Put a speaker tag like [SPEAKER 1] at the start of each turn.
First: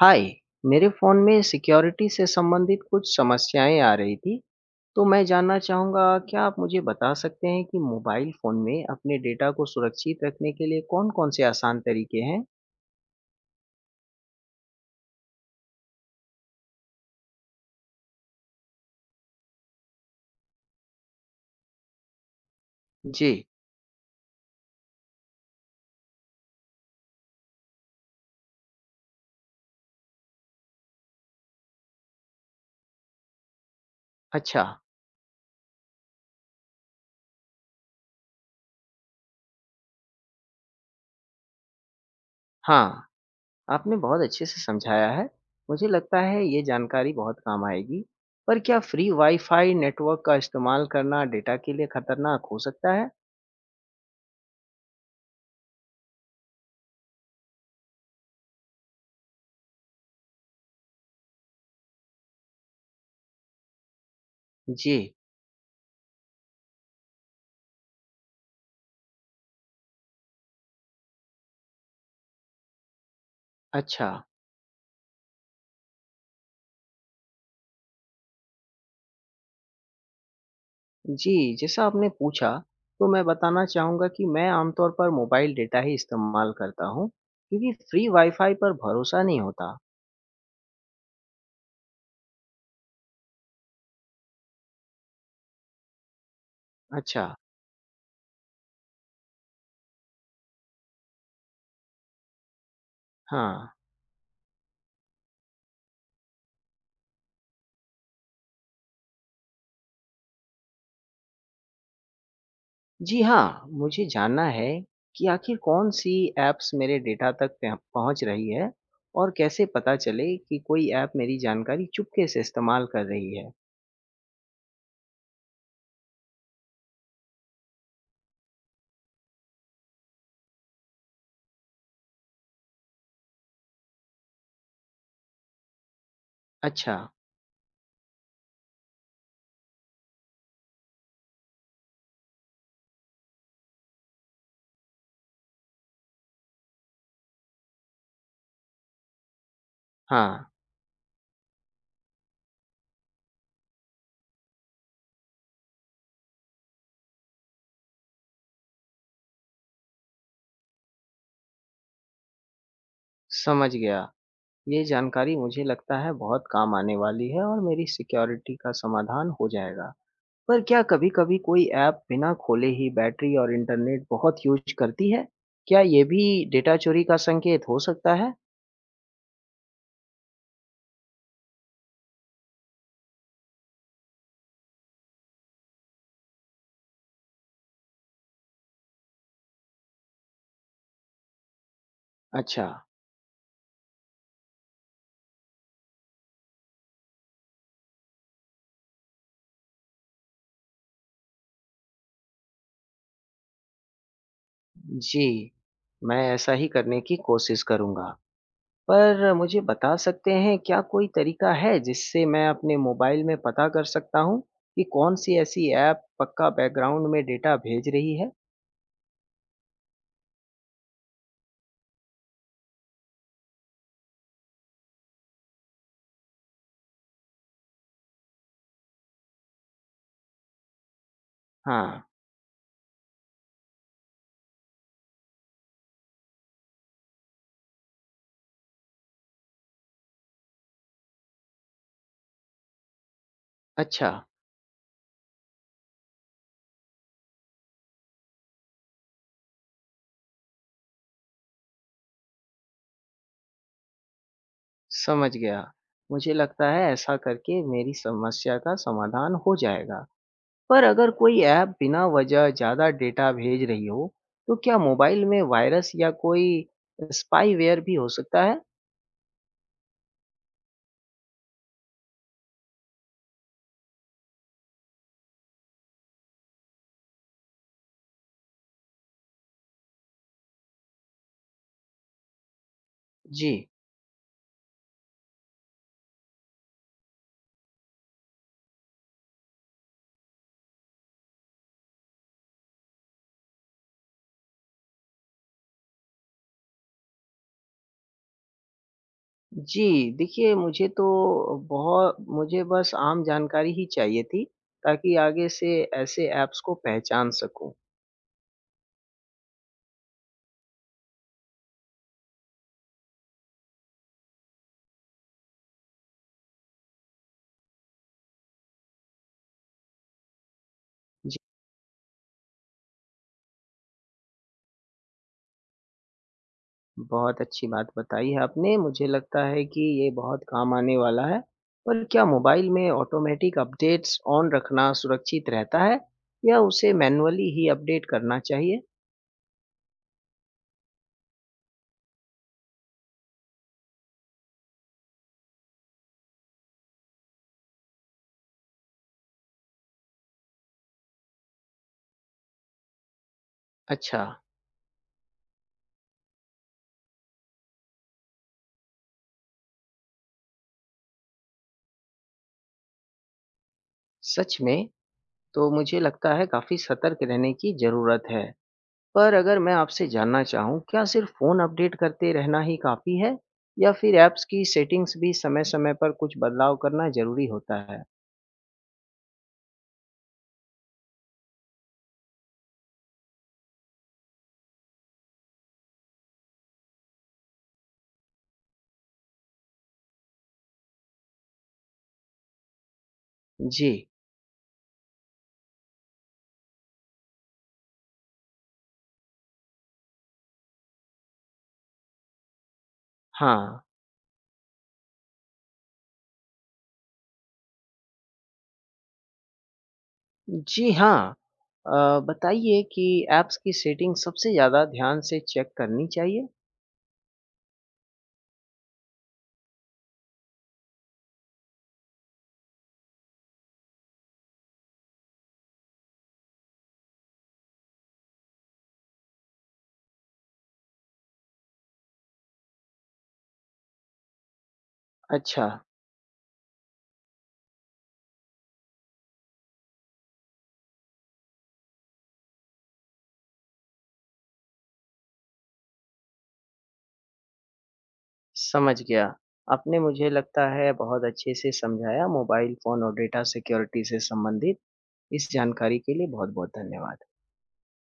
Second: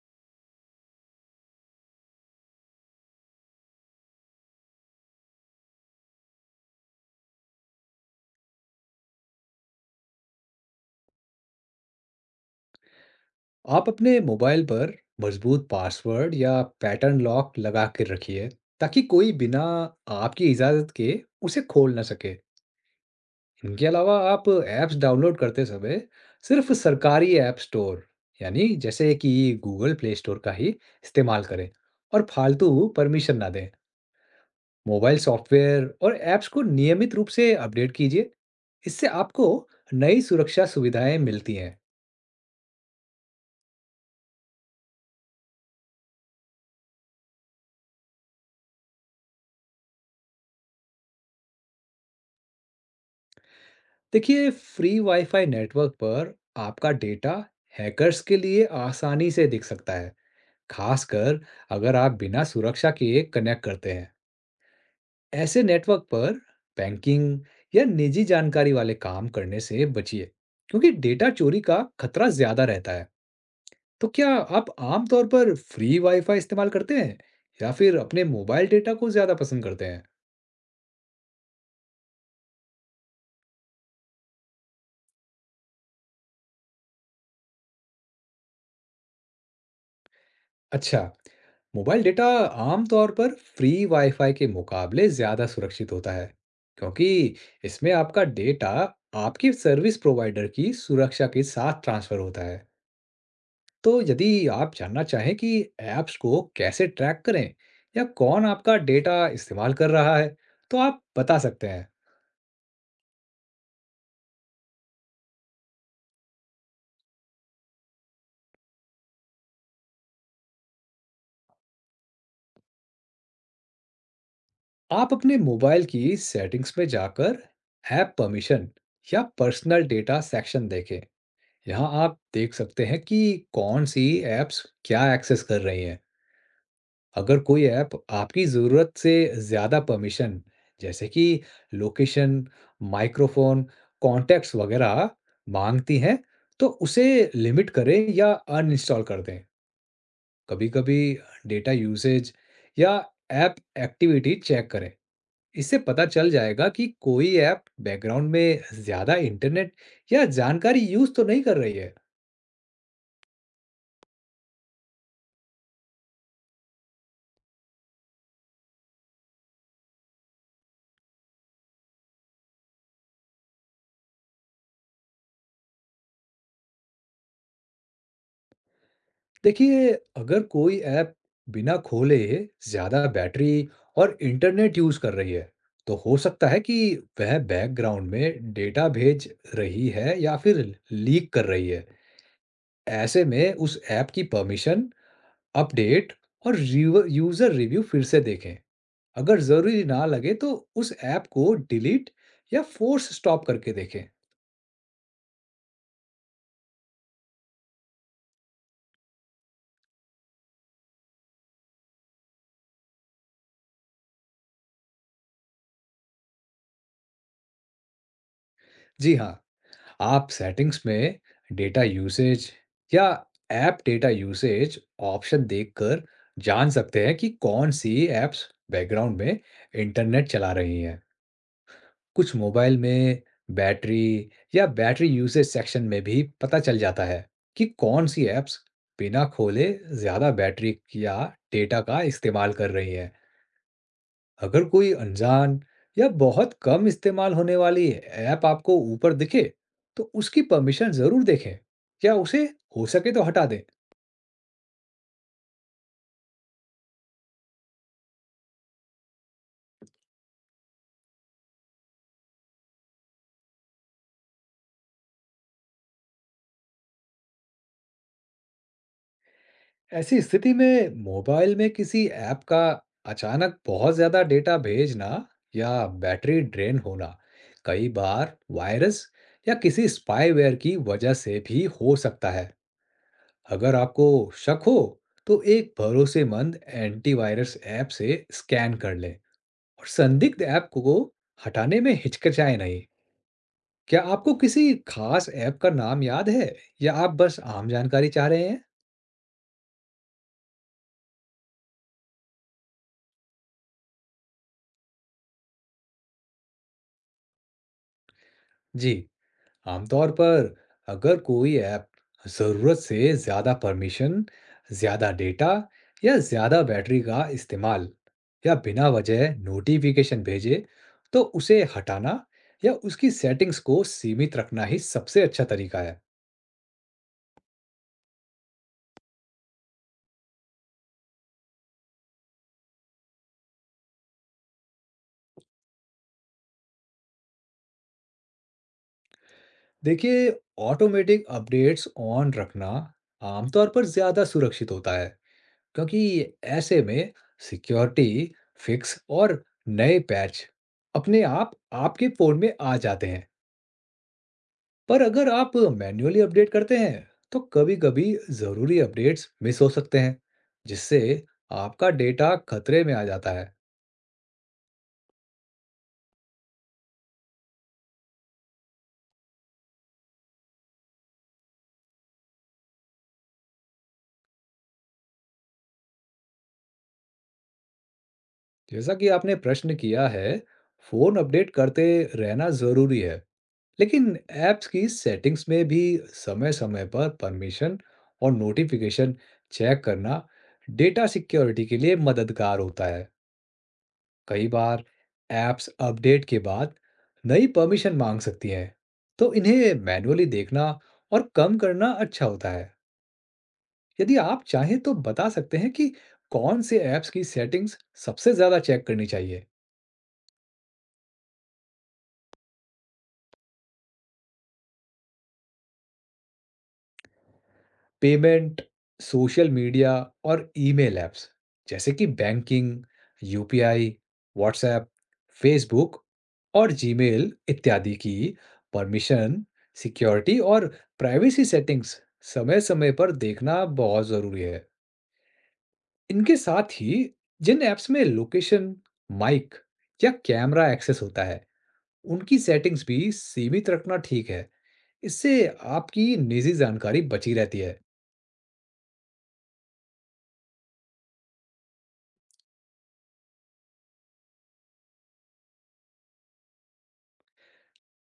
[SPEAKER 1] हाय। मेरे फ़ोन में सिक्योरिटी से संबंधित कुछ समस्याएं आ रही थी। तो मैं जानना चाहूँगा, क्या आप मुझे बता सकते हैं कि मोबाइल फ़ोन में अपने डेटा को सुरक्षित रखने के लिए कौन-कौन से आसान तरीके हैं?
[SPEAKER 2] आप अपने मोबाइल पर मजबूत पासवर्ड या पैटर्न लॉक लगा के रखिए, ताकि कोई बिना आपकी इजाज़त के उसे खोल ना सके।
[SPEAKER 1] जी।
[SPEAKER 2] इनके अलावा आप ऐप्स डाउनलोड करते समय सिर्फ सरकारी ऐप स्टोर, यानी जैसे कि गूगल प्ले स्टोर का ही इस्तेमाल करें, और फालतू परमिशन ना दें।
[SPEAKER 1] अच्छा।
[SPEAKER 2] मोबाइल सॉफ्टवेयर और ऐप्स को नियमित रूप से अपडेट कीजिए। इससे आपको नई सुरक्षा सुविधाएं मिलती हैं।
[SPEAKER 1] हाँ, आपने बहुत अच्छे से समझाया है। मुझे लगता है ये जानकारी बहुत काम आएगी। पर क्या फ्री वाईफाई नेटवर्क का इस्तेमाल करना डेटा के लिए खतरनाक हो सकता है?
[SPEAKER 2] देखिए, फ्री वाईफाई नेटवर्क पर आपका डेटा हैकर्स के लिए आसानी से दिख सकता है, खासकर अगर आप बिना सुरक्षा किए कनेक्ट करते हैं।
[SPEAKER 1] जी।
[SPEAKER 2] ऐसे नेटवर्क पर बैंकिंग या निजी जानकारी वाले काम करने से बचिए, क्योंकि डेटा चोरी का खतरा ज्यादा रहता है। तो
[SPEAKER 1] अच्छा।
[SPEAKER 2] क्या आप आमतौर पर फ्री वाईफाई इस्तेमाल करते हैं, या फिर अपने मोबाइल डेटा को ज्यादा पसंद करते हैं?
[SPEAKER 1] जी, जैसा आपने पूछा, तो मैं बताना चाहूँगा कि मैं आमतौर पर मोबाइल डेटा ही इस्तेमाल करता हूँ, क्योंकि फ्री वाई-फाई पर भरोसा नहीं होता।
[SPEAKER 2] अच्छा, मोबाइल डेटा आम तौर पर फ्री वाईफाई के मुकाबले ज़्यादा सुरक्षित होता है, क्योंकि
[SPEAKER 1] अच्छा।
[SPEAKER 2] इसमें आपका डेटा आपकी सर्विस प्रोवाइडर की सुरक्षा के साथ ट्रांसफ़र होता है।
[SPEAKER 1] हाँ।
[SPEAKER 2] तो यदि आप जानना चाहें कि ऐप्स को कैसे ट्रैक करें या कौन आपका डेटा इस्तेमाल कर रहा है, तो आप बता सकते हैं।
[SPEAKER 1] जी हाँ, मुझे जानना है कि आखिर कौन-सी ऐप्स मेरे डेटा तक पह पहुँच रही है, और कैसे पता चले कि कोई ऐप मेरी जानकारी चुपके से इस्तेमाल कर रही है?
[SPEAKER 2] आप अपने मोबाइल की सेटिंग्स में जाकर ऐप परमिशन या पर्सनल डेटा सेक्शन देखें। यहाँ आप देख सकते हैं कि कौन सी ऐप्स क्या एक्सेस कर रही हैं।
[SPEAKER 1] अच्छा।
[SPEAKER 2] अगर कोई ऐप आपकी ज़रूरत से ज़्यादा परमिशन, जैसे कि लोकेशन, माइक्रोफोन, कॉन्टैक्ट्स वगैरह मांगती है, तो उसे लिमिट करें या अनइंस्टॉल कर दें।
[SPEAKER 1] हाँ।
[SPEAKER 2] कभी-कभी डेटा यूसेज या ऐप एक्टिविटी चेक करें। इससे पता चल जाएगा कि कोई ऐप बैकग्राउंड में ज़्यादा इंटरनेट या जानकारी यूज़ तो नहीं कर रही है।
[SPEAKER 1] समझ गया। ये जानकारी मुझे लगता है बहुत काम आने वाली है, और मेरी सिक्योरिटी का समाधान हो जाएगा। पर क्या कभी-कभी कोई ऐप बिना खोले ही बैटरी और इंटरनेट बहुत यूज़ करती है? क्या ये भी डेटा चोरी का संकेत हो सकता है?
[SPEAKER 2] देखिए, अगर कोई ऐप बिना खोले ज़्यादा बैटरी और इंटरनेट यूज़ कर रही है, तो हो सकता है कि वह बैकग्राउंड में डेटा भेज रही है या फिर लीक कर रही है।
[SPEAKER 1] अच्छा।
[SPEAKER 2] ऐसे में उस ऐप की परमिशन, अपडेट और रिव यूज़र रिव्यू फिर से देखें। अगर ज़रूरी ना लगे तो उस ऐप को डिलीट या फ़ोर्स स्टॉप करके देखें।
[SPEAKER 1] जी, मैं ऐसा ही करने की कोशिश करूँगा। पर मुझे बता सकते हैं, क्या कोई तरीका है जिससे मैं अपने मोबाइल में पता कर सकता हूँ कि कौन-सी ऐसी ऐप पक्का बैकग्राउंड में डेटा भेज रही है?
[SPEAKER 2] जी हाँ, आप सेटिंग्स में डेटा यूसेज या ऐप डेटा यूसेज ऑप्शन देखकर जान सकते हैं कि कौन सी ऐप्स बैकग्राउंड में इंटरनेट चला रही हैं।
[SPEAKER 1] हाँ।
[SPEAKER 2] कुछ मोबाइल में बैटरी या बैटरी यूसेज सेक्शन में भी पता चल जाता है कि कौन सी ऐप्स बिना खोले ज़्यादा बैटरी या डेटा का इस्तेमाल कर रही हैं।
[SPEAKER 1] अच्छा।
[SPEAKER 2] अगर कोई अनजान या बहुत कम इस्तेमाल होने वाली ऐप आपको ऊपर दिखे, तो उसकी परमिशन जरूर देखें या उसे हो सके तो हटा दें।
[SPEAKER 1] समझ गया। मुझे लगता है ऐसा करके मेरी समस्या का समाधान हो जाएगा। पर अगर कोई ऐप बिना वजह ज़्यादा डेटा भेज रही हो, तो क्या मोबाइल में वायरस या कोई स्पाईवेयर भी हो सकता है?
[SPEAKER 2] ऐसी स्थिति में मोबाइल में किसी ऐप का अचानक बहुत ज़्यादा डेटा भेजना या बैटरी ड्रेन होना कई बार वायरस या किसी स्पाईवेयर की वजह से भी हो सकता है।
[SPEAKER 1] जी।
[SPEAKER 2] अगर आपको शक हो, तो एक भरोसेमंद एंटीवायरस ऐप से स्कैन कर लें, और संदिग्ध ऐप को हटाने में हिचकिचाए नहीं। क्या आपको किसी खास ऐप का नाम याद है, या आप बस आम जानकारी चाह रहे हैं?
[SPEAKER 1] जी, देखिए मुझे तो बहुत मुझे बस आम जानकारी ही चाहिए थी, ताकि आगे से ऐसे ऐप्स को पहचान सकूँ।
[SPEAKER 2] जी, आमतौर पर अगर कोई ऐप ज़रूरत से ज़्यादा परमिशन, ज़्यादा डेटा या ज़्यादा बैटरी का इस्तेमाल या बिना वजह नोटिफिकेशन भेजे, तो
[SPEAKER 1] जी,
[SPEAKER 2] उसे हटाना या उसकी सेटिंग्स को सीमित रखना ही सबसे अच्छा तरीका है।
[SPEAKER 1] बहुत अच्छी बात बताई है आपने, मुझे लगता है कि ये बहुत काम आने वाला है। पर क्या मोबाइल में ऑटोमैटिक अपडेट्स ऑन रखना सुरक्षित रहता है, या उसे मैन्युअली ही अपडेट करना चाहिए?
[SPEAKER 2] देखिए, ऑटोमेटिक अपडेट्स ऑन रखना आमतौर पर ज़्यादा सुरक्षित होता है, क्योंकि ऐसे में सिक्योरिटी फिक्स और नए पैच अपने आप आपके फ़ोन में आ जाते हैं।
[SPEAKER 1] अच्छा।
[SPEAKER 2] पर अगर आप मैन्युअली अपडेट करते हैं, तो कभी-कभी ज़रूरी अपडेट्स मिस हो सकते हैं, जिससे आपका डेटा खतरे में आ जाता है।
[SPEAKER 1] सच में? तो मुझे लगता है काफ़ी सतर्क रहने की ज़रूरत है। पर अगर मैं आपसे जानना चाहूँ, क्या सिर्फ़ फ़ोन अपडेट करते रहना ही काफ़ी है? या फिर ऐप्स की सेटिंग्स भी समय-समय पर कुछ बदलाव करना ज़रूरी होता है?
[SPEAKER 2] जैसा कि आपने प्रश्न किया है, फ़ोन अपडेट करते रहना ज़रूरी है, लेकिन ऐप्स की सेटिंग्स में भी समय समय पर परमिशन और नोटिफिकेशन चेक करना डेटा सिक्योरिटी के लिए मददगार होता है।
[SPEAKER 1] जी,
[SPEAKER 2] कई बार ऐप्स अपडेट के बाद नई परमिशन मांग सकती हैं, तो इन्हें मैन्युअली देखना और कम करना अच्छा होता है।
[SPEAKER 1] हाँ।
[SPEAKER 2] यदि आप चाहें तो बता सकते हैं कि कौन से ऐप्स की सेटिंग्स सबसे ज़्यादा चेक करनी चाहिए।
[SPEAKER 1] जी हाँ, अ, बताइए कि ऐप्स की सेटिंग सबसे ज़्यादा ध्यान से चेक करनी चाहिए?
[SPEAKER 2] पेमेंट, सोशल मीडिया और ईमेल ऐप्स, जैसे कि बैंकिंग, यूपीआई, व्हाट्सएप, फेसबुक और जीमेल इत्यादि की परमिशन, सिक्योरिटी और प्राइवेसी सेटिंग्स समय-समय पर देखना बहुत ज़रूरी है।
[SPEAKER 1] अच्छा।
[SPEAKER 2] इनके साथ ही जिन ऐप्स में लोकेशन, माइक या कैमरा एक्सेस होता है, उनकी सेटिंग्स भी सीमित रखना ठीक है। इससे आपकी निजी जानकारी बची रहती है।
[SPEAKER 1] समझ गया। आपने मुझे लगता है बहुत अच्छे से समझाया मोबाइल फ़ोन और डेटा सिक्योरिटी से संबंधित। इस जानकारी के लिए बहुत-बहुत धन्यवाद।